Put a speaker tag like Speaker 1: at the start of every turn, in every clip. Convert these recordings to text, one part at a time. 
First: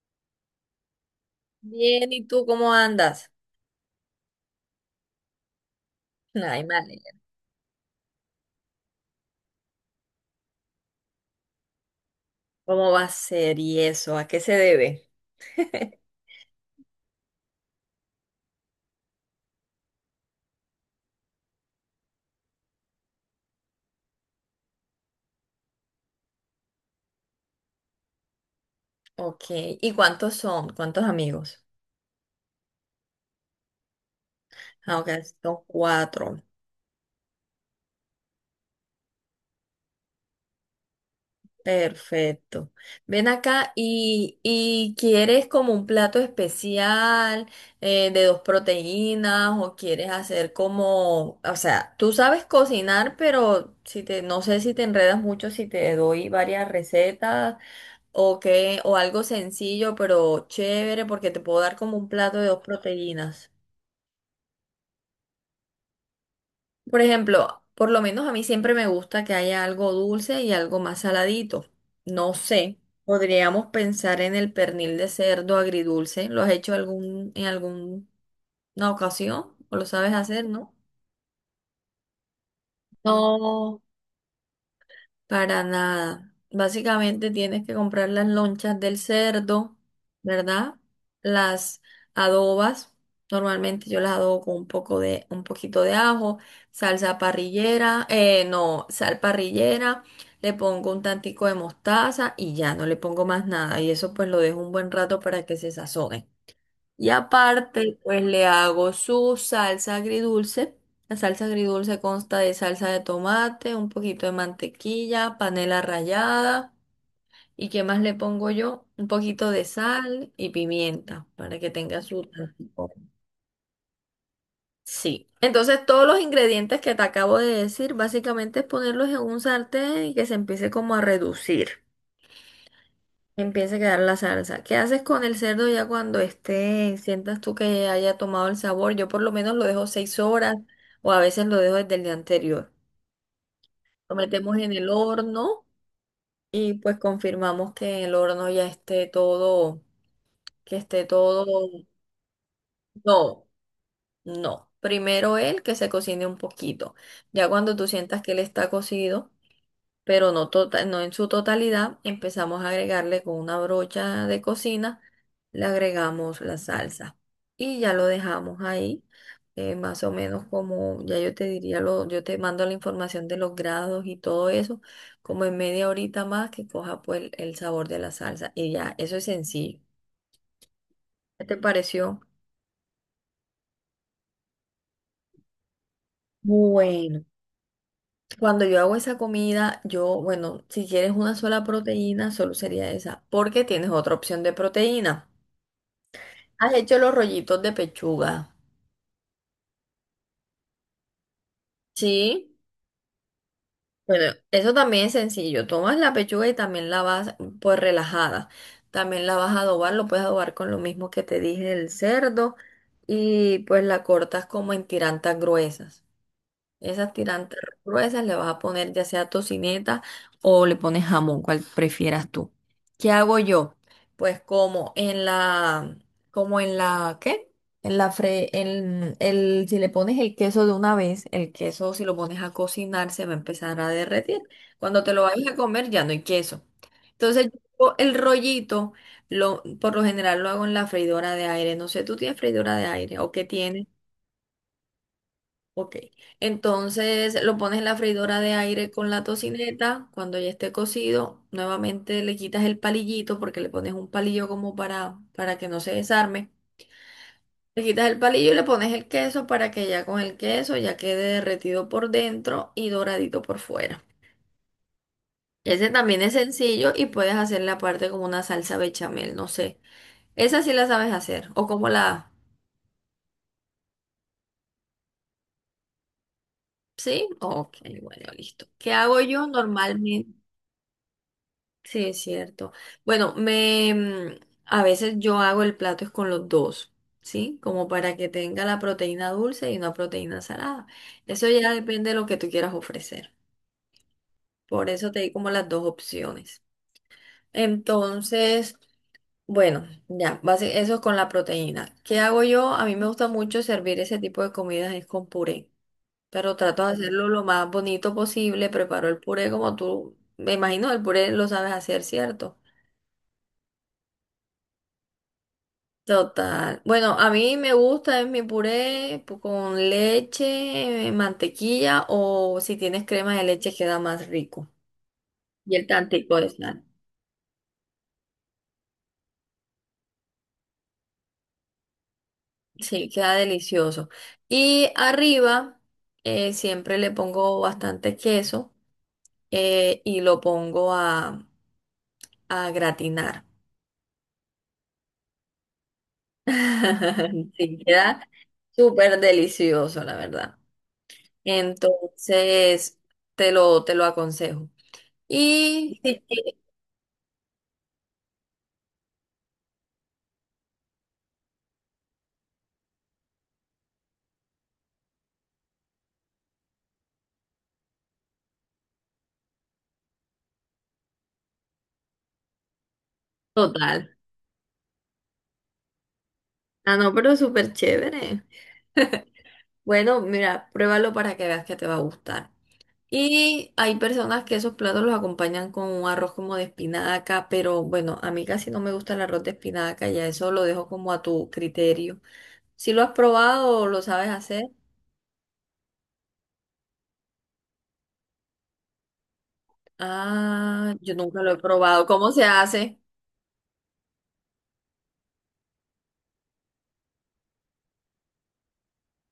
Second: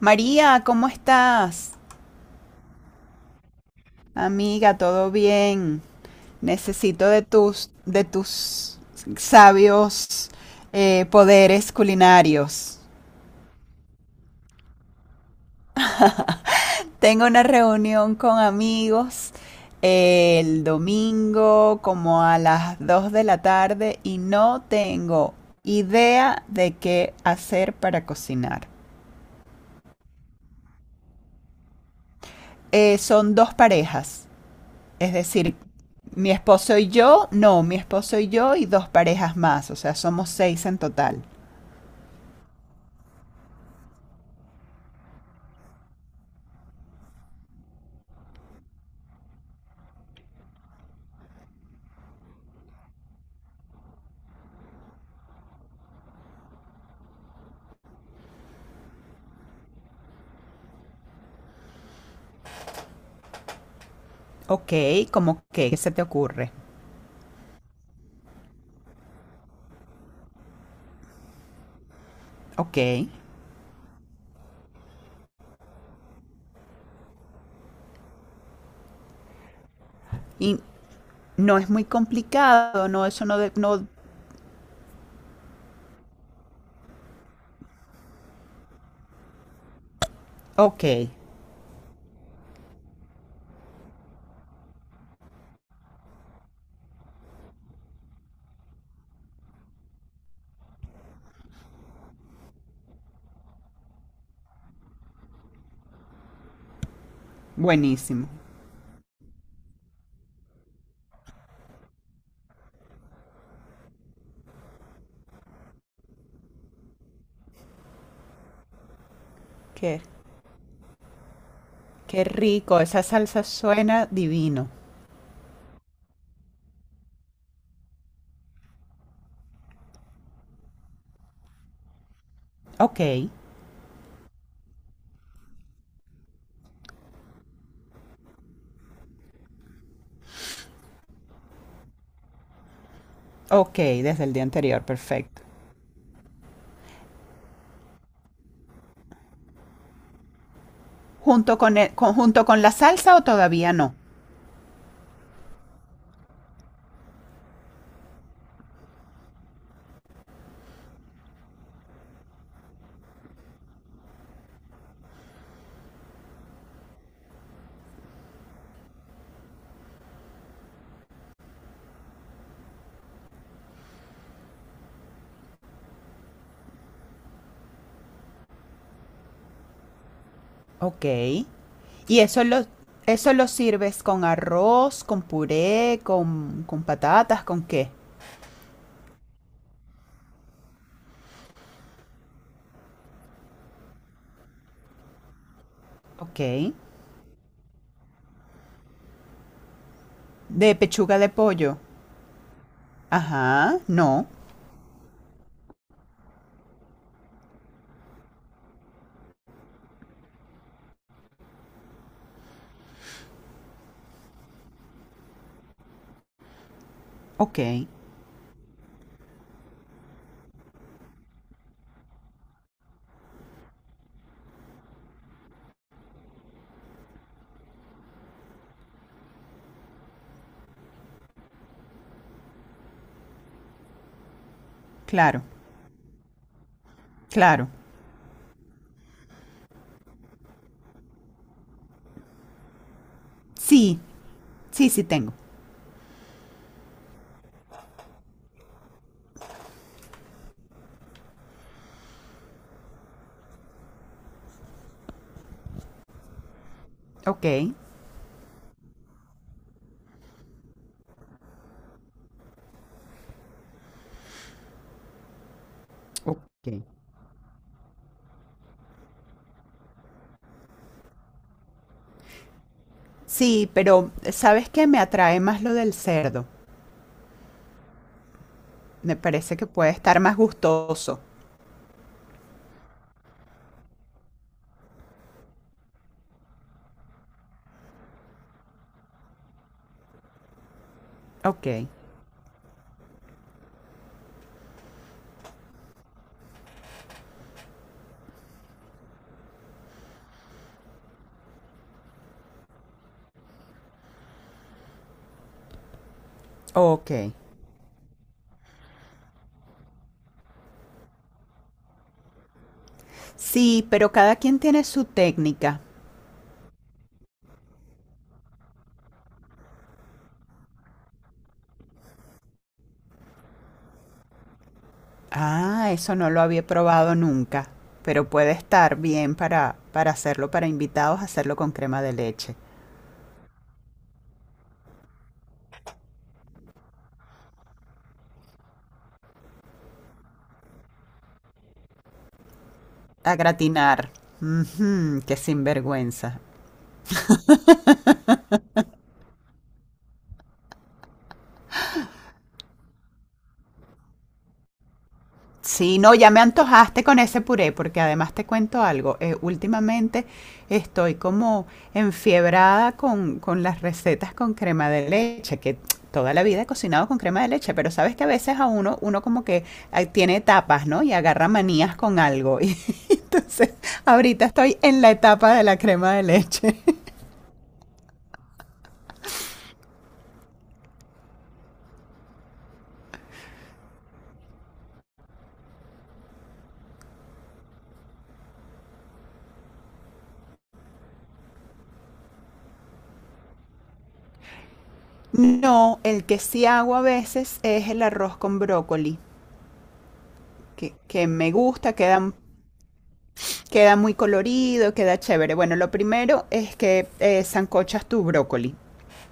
Speaker 1: María, ¿cómo estás?
Speaker 2: Bien, ¿y tú cómo andas?
Speaker 1: Amiga, ¿todo bien?
Speaker 2: Ay, madre,
Speaker 1: Necesito de tus sabios poderes culinarios.
Speaker 2: ¿cómo va a ser y eso? ¿A qué se debe?
Speaker 1: Tengo una reunión con amigos el domingo como a las 2 de la tarde y no tengo idea de qué hacer para cocinar.
Speaker 2: Ok, ¿y cuántos son? ¿Cuántos amigos?
Speaker 1: Son dos parejas.
Speaker 2: Ah, ok,
Speaker 1: Es decir,
Speaker 2: son
Speaker 1: mi
Speaker 2: cuatro.
Speaker 1: esposo y yo, no, mi esposo y yo y dos parejas más, o sea, somos 6 en total.
Speaker 2: Perfecto. Ven acá y ¿quieres como un plato especial de dos proteínas o quieres hacer como, o sea, tú sabes cocinar, pero si te, no sé si te enredas mucho si te doy varias recetas, o que, o algo sencillo, pero chévere, porque te puedo dar como un plato de dos proteínas.
Speaker 1: Ok. ¿Cómo que, ¿qué se te ocurre?
Speaker 2: Por ejemplo, por lo menos a mí siempre me gusta que haya algo dulce y algo más saladito. No sé,
Speaker 1: Ok.
Speaker 2: podríamos pensar en el pernil de cerdo agridulce. ¿Lo has hecho algún, en alguna ocasión? ¿O lo sabes hacer,
Speaker 1: Y
Speaker 2: no?
Speaker 1: no es muy complicado, no, eso no,
Speaker 2: No,
Speaker 1: no.
Speaker 2: para nada. Básicamente tienes que comprar las lonchas del cerdo, ¿verdad?
Speaker 1: Ok,
Speaker 2: Las adobas. Normalmente yo las adobo con un poco de, un poquito de ajo, salsa parrillera, no, sal parrillera, le pongo un tantico de mostaza y ya no le pongo más nada. Y eso pues lo dejo un buen rato para que se sazone. Y aparte, pues
Speaker 1: buenísimo.
Speaker 2: le hago su salsa agridulce. La salsa agridulce consta de salsa de tomate, un poquito de mantequilla, panela rallada. ¿Y qué más le pongo yo? Un poquito de
Speaker 1: Qué,
Speaker 2: sal y pimienta para que tenga su
Speaker 1: qué rico,
Speaker 2: sabor.
Speaker 1: esa salsa suena divino.
Speaker 2: Sí. Entonces, todos los ingredientes que te acabo de decir, básicamente es ponerlos en un sartén y que se empiece como a reducir.
Speaker 1: Ok.
Speaker 2: Empieza a quedar la salsa. ¿Qué haces con el cerdo ya cuando esté, sientas tú que haya tomado el sabor? Yo por lo menos lo dejo seis horas o a veces lo dejo desde el día anterior.
Speaker 1: Ok,
Speaker 2: Lo
Speaker 1: desde el día
Speaker 2: metemos en
Speaker 1: anterior,
Speaker 2: el
Speaker 1: perfecto.
Speaker 2: horno y pues confirmamos que en el horno ya esté todo, que esté todo.
Speaker 1: ¿Junto con, junto con la salsa o
Speaker 2: No,
Speaker 1: todavía no?
Speaker 2: no. Primero él que se cocine un poquito. Ya cuando tú sientas que él está cocido, pero no, no en su totalidad. Empezamos a agregarle con una brocha de cocina, le agregamos la salsa y ya lo dejamos ahí, más o menos como, ya yo te diría, lo, yo te mando la información de los grados y todo eso, como en media horita más que coja pues el sabor de la salsa y ya, eso es sencillo.
Speaker 1: Ok.
Speaker 2: ¿Qué te pareció?
Speaker 1: Y eso lo sirves con arroz, con puré, con
Speaker 2: Bueno,
Speaker 1: patatas, ¿con qué?
Speaker 2: cuando yo hago esa comida, yo, bueno, si quieres una sola proteína, solo sería esa, porque tienes otra opción de proteína.
Speaker 1: Ok.
Speaker 2: Has hecho los rollitos de pechuga.
Speaker 1: De pechuga de pollo.
Speaker 2: Sí,
Speaker 1: Ajá, no.
Speaker 2: bueno, eso también es sencillo. Tomas la pechuga y también la vas, pues relajada. También la vas a adobar, lo puedes adobar con lo mismo que te dije del cerdo y pues la cortas como en tirantas gruesas. Esas
Speaker 1: Ok,
Speaker 2: tirantes gruesas le vas a poner ya sea tocineta o le pones jamón, cual prefieras tú. ¿Qué hago yo? Pues ¿qué? En el, si le pones el queso de una vez, el queso si lo pones a cocinar se va a empezar a derretir. Cuando te lo
Speaker 1: claro,
Speaker 2: vayas a comer ya no hay queso. Entonces
Speaker 1: claro.
Speaker 2: yo el rollito, lo, por lo general lo hago en la freidora de aire. No sé, ¿tú tienes freidora de aire o qué tienes?
Speaker 1: Sí, sí, sí tengo.
Speaker 2: Ok, entonces lo pones en la freidora de aire con la tocineta, cuando ya esté cocido, nuevamente le quitas el palillito porque le pones un palillo como para que no se desarme.
Speaker 1: Ok.
Speaker 2: Le quitas el palillo y le pones el queso para que ya con el queso ya quede derretido por dentro y doradito por fuera. Ese también es
Speaker 1: Ok.
Speaker 2: sencillo y puedes hacerle aparte como una salsa bechamel, no sé. Esa sí la sabes hacer o como la...
Speaker 1: Sí, pero ¿sabes qué? Me atrae más lo del cerdo.
Speaker 2: ¿Sí? Ok, bueno, listo. ¿Qué
Speaker 1: Me
Speaker 2: hago yo
Speaker 1: parece que puede estar
Speaker 2: normalmente?
Speaker 1: más gustoso.
Speaker 2: Sí, es cierto. Bueno, a veces yo hago el plato es con los dos, ¿sí? Como para que tenga la proteína dulce y una proteína salada. Eso
Speaker 1: Ok,
Speaker 2: ya depende de lo que tú quieras ofrecer. Por eso te di como las dos opciones. Entonces, bueno, ya, eso es con la proteína. ¿Qué hago yo? A mí me gusta mucho servir ese tipo de comidas es con puré, pero trato de
Speaker 1: ok.
Speaker 2: hacerlo lo más bonito posible. Preparo el puré como tú, me imagino, el puré lo sabes hacer, ¿cierto?
Speaker 1: Sí, pero cada quien tiene su técnica.
Speaker 2: Total. Bueno, a mí me gusta es mi con leche, mantequilla o si tienes crema de leche queda más rico. Y el
Speaker 1: Ah, eso no
Speaker 2: tantico
Speaker 1: lo
Speaker 2: de
Speaker 1: había
Speaker 2: sal.
Speaker 1: probado nunca, pero puede estar bien para hacerlo para invitados, hacerlo con crema de leche.
Speaker 2: Sí, queda delicioso. Y arriba siempre le pongo bastante queso, y lo pongo a
Speaker 1: A
Speaker 2: gratinar.
Speaker 1: gratinar. Ujú, qué sinvergüenza.
Speaker 2: Sí, queda súper delicioso, la verdad. Entonces, te lo aconsejo.
Speaker 1: Sí,
Speaker 2: Y
Speaker 1: no,
Speaker 2: sí,
Speaker 1: ya me
Speaker 2: sí,
Speaker 1: antojaste con ese puré, porque además te cuento algo. Últimamente estoy como enfiebrada con las recetas con crema de leche, que toda la vida he cocinado con crema de leche, pero sabes que a veces a uno, uno como que ah, tiene etapas, ¿no? Y agarra manías con algo. Entonces,
Speaker 2: total.
Speaker 1: ahorita estoy en la etapa de la crema de leche.
Speaker 2: Ah, no, pero súper chévere. Bueno, mira, pruébalo para que veas que te va a gustar. Y hay personas que esos platos los acompañan con un arroz como de espinaca, pero bueno, a mí casi no me gusta el arroz de espinaca, ya eso lo dejo como a tu criterio. Si lo has probado o lo sabes hacer,
Speaker 1: No, el que sí hago a veces es el arroz con brócoli,
Speaker 2: ah, yo
Speaker 1: que
Speaker 2: nunca lo
Speaker 1: me
Speaker 2: he
Speaker 1: gusta,
Speaker 2: probado. ¿Cómo
Speaker 1: queda,
Speaker 2: se hace?
Speaker 1: queda muy colorido, queda chévere. Bueno, lo primero es que sancochas tu brócoli.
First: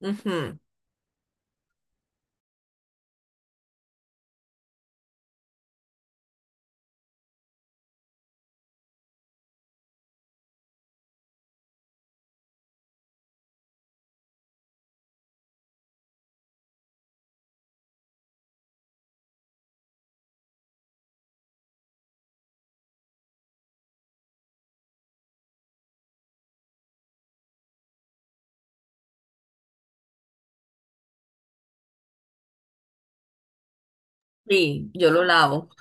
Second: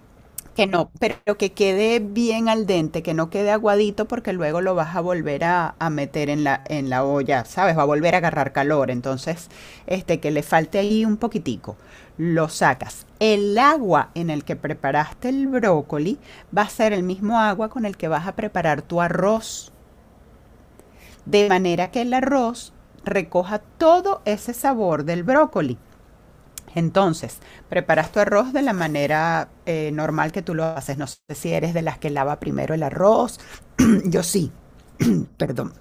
Speaker 2: Ujú.
Speaker 1: Que no, pero que quede bien al dente, que no quede aguadito porque luego lo vas a volver a meter en la olla, ¿sabes? Va a volver a agarrar calor. Entonces, este, que le falte ahí un poquitico. Lo sacas. El agua en el que preparaste el brócoli va a ser el mismo agua con el que vas a preparar tu arroz. De manera que el arroz recoja todo ese sabor del brócoli. Entonces, preparas tu arroz de la manera normal que tú lo haces. No sé si eres de las que lava primero el arroz. Yo sí,
Speaker 2: Sí, yo lo lavo.
Speaker 1: perdón.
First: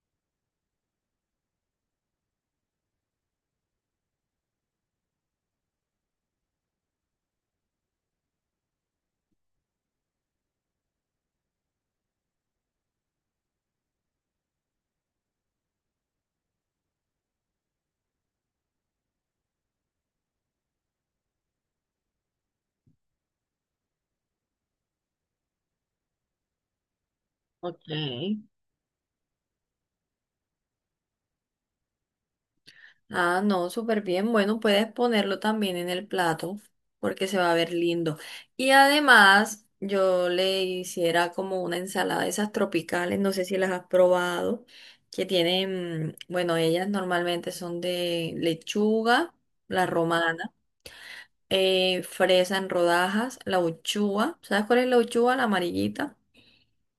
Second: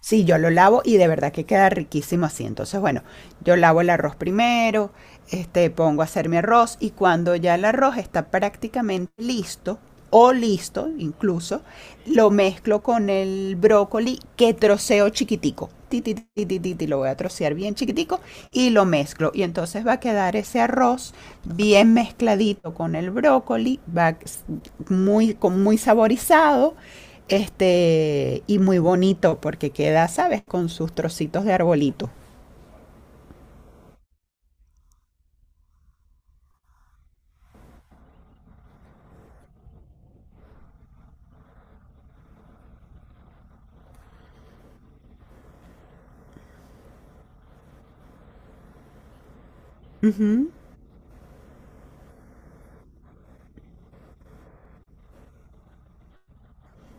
Speaker 1: Sí, yo lo lavo y de verdad que queda riquísimo así. Entonces, bueno, yo lavo el arroz primero, este, pongo a hacer mi arroz y cuando ya el arroz está prácticamente listo o listo incluso, lo mezclo con el brócoli que troceo chiquitico. Ti, ti, ti, ti, ti, ti, lo voy a trocear bien chiquitico y lo mezclo. Y entonces va a quedar ese arroz bien mezcladito con el brócoli, va muy, con muy saborizado
Speaker 2: Ok.
Speaker 1: este, y muy bonito porque queda, ¿sabes? Con sus trocitos de arbolito.
Speaker 2: Ah, no, súper bien. Bueno, puedes ponerlo también en el plato porque se va a ver lindo. Y además, yo le hiciera como una ensalada de esas tropicales, no sé si las has probado, que tienen, mm, bueno, ellas normalmente son de lechuga, la
Speaker 1: Ujú.
Speaker 2: romana, fresa en rodajas, la uchúa. ¿Sabes cuál es la uchúa? La amarillita,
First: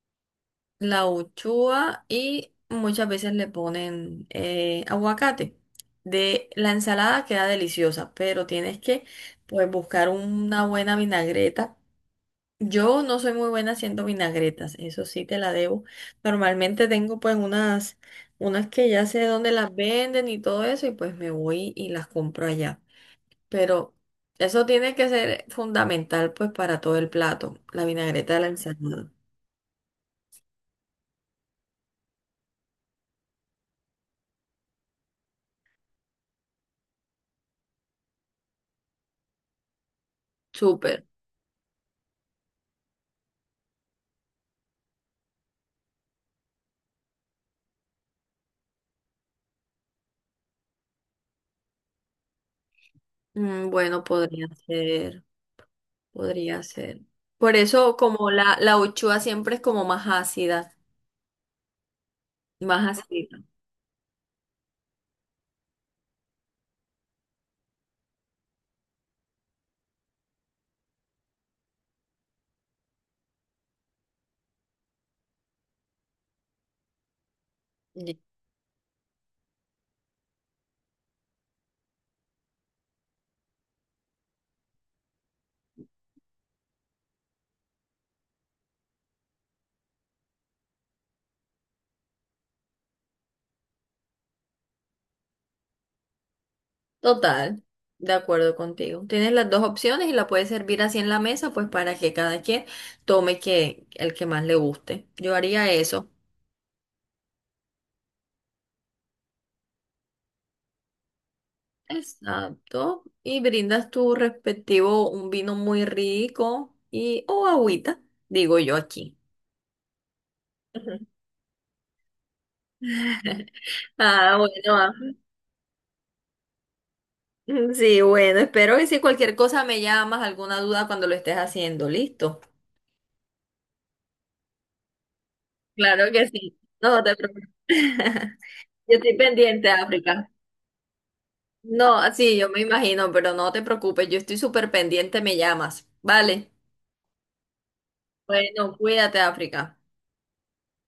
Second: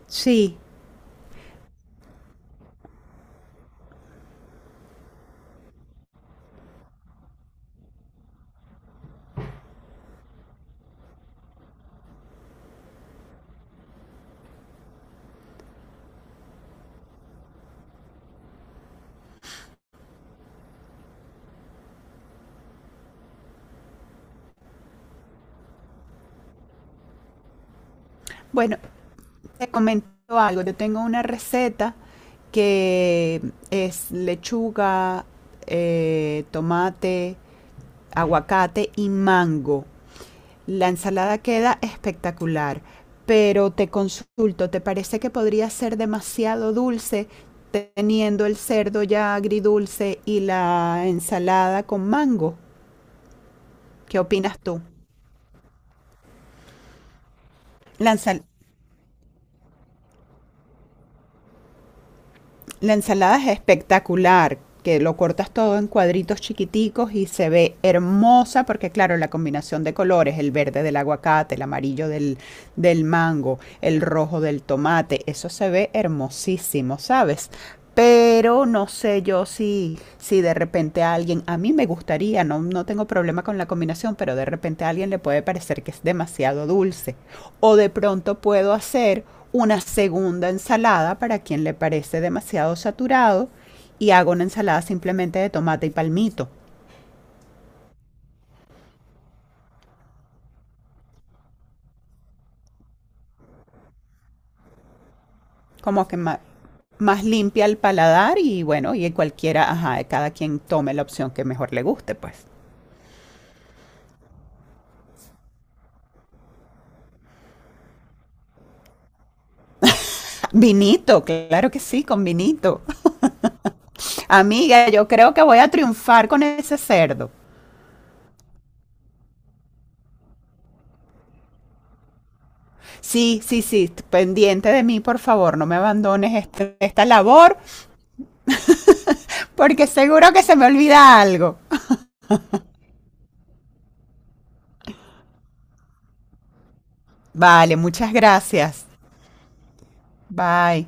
Speaker 1: Sí.
Speaker 2: la uchuva, y muchas veces le ponen aguacate. De la ensalada queda deliciosa, pero tienes que pues buscar una buena vinagreta. Yo no soy muy buena haciendo vinagretas, eso sí te la debo. Normalmente tengo pues unas, unas que ya sé dónde las venden y todo eso, y pues me voy y las compro allá. Pero eso tiene que ser fundamental pues para todo el plato, la vinagreta de la
Speaker 1: Bueno,
Speaker 2: ensalada.
Speaker 1: te comento algo. Yo tengo una receta que es lechuga, tomate, aguacate y mango. La
Speaker 2: Súper.
Speaker 1: ensalada queda espectacular, pero te consulto, ¿te parece que podría ser demasiado dulce teniendo el cerdo ya agridulce y la ensalada con mango?
Speaker 2: Mm, bueno,
Speaker 1: ¿Qué
Speaker 2: podría
Speaker 1: opinas tú?
Speaker 2: ser, podría ser. Por eso
Speaker 1: La, ensal-
Speaker 2: la uchuva siempre es como más ácida,
Speaker 1: la
Speaker 2: más
Speaker 1: ensalada
Speaker 2: ácida.
Speaker 1: es espectacular, que lo cortas todo en cuadritos chiquiticos y se ve hermosa porque claro, la combinación de colores, el verde del aguacate, el amarillo del, del mango, el rojo del tomate, eso se ve hermosísimo, ¿sabes?
Speaker 2: Ye-
Speaker 1: Pero no sé yo si, si de repente a alguien, a mí me gustaría, no, no tengo problema con la combinación, pero de repente a alguien le puede parecer que es demasiado dulce. O de pronto puedo hacer una segunda ensalada para quien le parece demasiado saturado y hago una ensalada simplemente de tomate y palmito,
Speaker 2: total, de acuerdo contigo. Tienes las dos opciones y la puedes servir así en la mesa, pues para que cada quien tome que, el que más le guste. Yo haría
Speaker 1: como
Speaker 2: eso.
Speaker 1: que más, limpia el paladar y bueno, y cualquiera, ajá, cada quien tome la opción que mejor le guste, pues.
Speaker 2: Exacto. Y brindas tu respectivo un vino muy rico y o agüita, digo yo aquí.
Speaker 1: Vinito, claro que sí, con vinito.
Speaker 2: Ah, bueno.
Speaker 1: Amiga,
Speaker 2: Ah.
Speaker 1: yo creo que voy a triunfar con ese cerdo.
Speaker 2: Sí, bueno, espero que si cualquier cosa me llamas, alguna duda cuando lo estés haciendo, listo.
Speaker 1: Sí, sí, sí, pendiente de mí, por favor, no me
Speaker 2: Claro que
Speaker 1: abandones
Speaker 2: sí. No
Speaker 1: esta
Speaker 2: te preocupes.
Speaker 1: labor,
Speaker 2: Yo estoy pendiente,
Speaker 1: porque
Speaker 2: África.
Speaker 1: seguro que se me olvida algo.
Speaker 2: No, sí, yo me imagino, pero no te preocupes, yo estoy súper pendiente, me llamas. Vale.
Speaker 1: Vale, muchas
Speaker 2: Bueno,
Speaker 1: gracias.
Speaker 2: cuídate, África.
Speaker 1: Bye.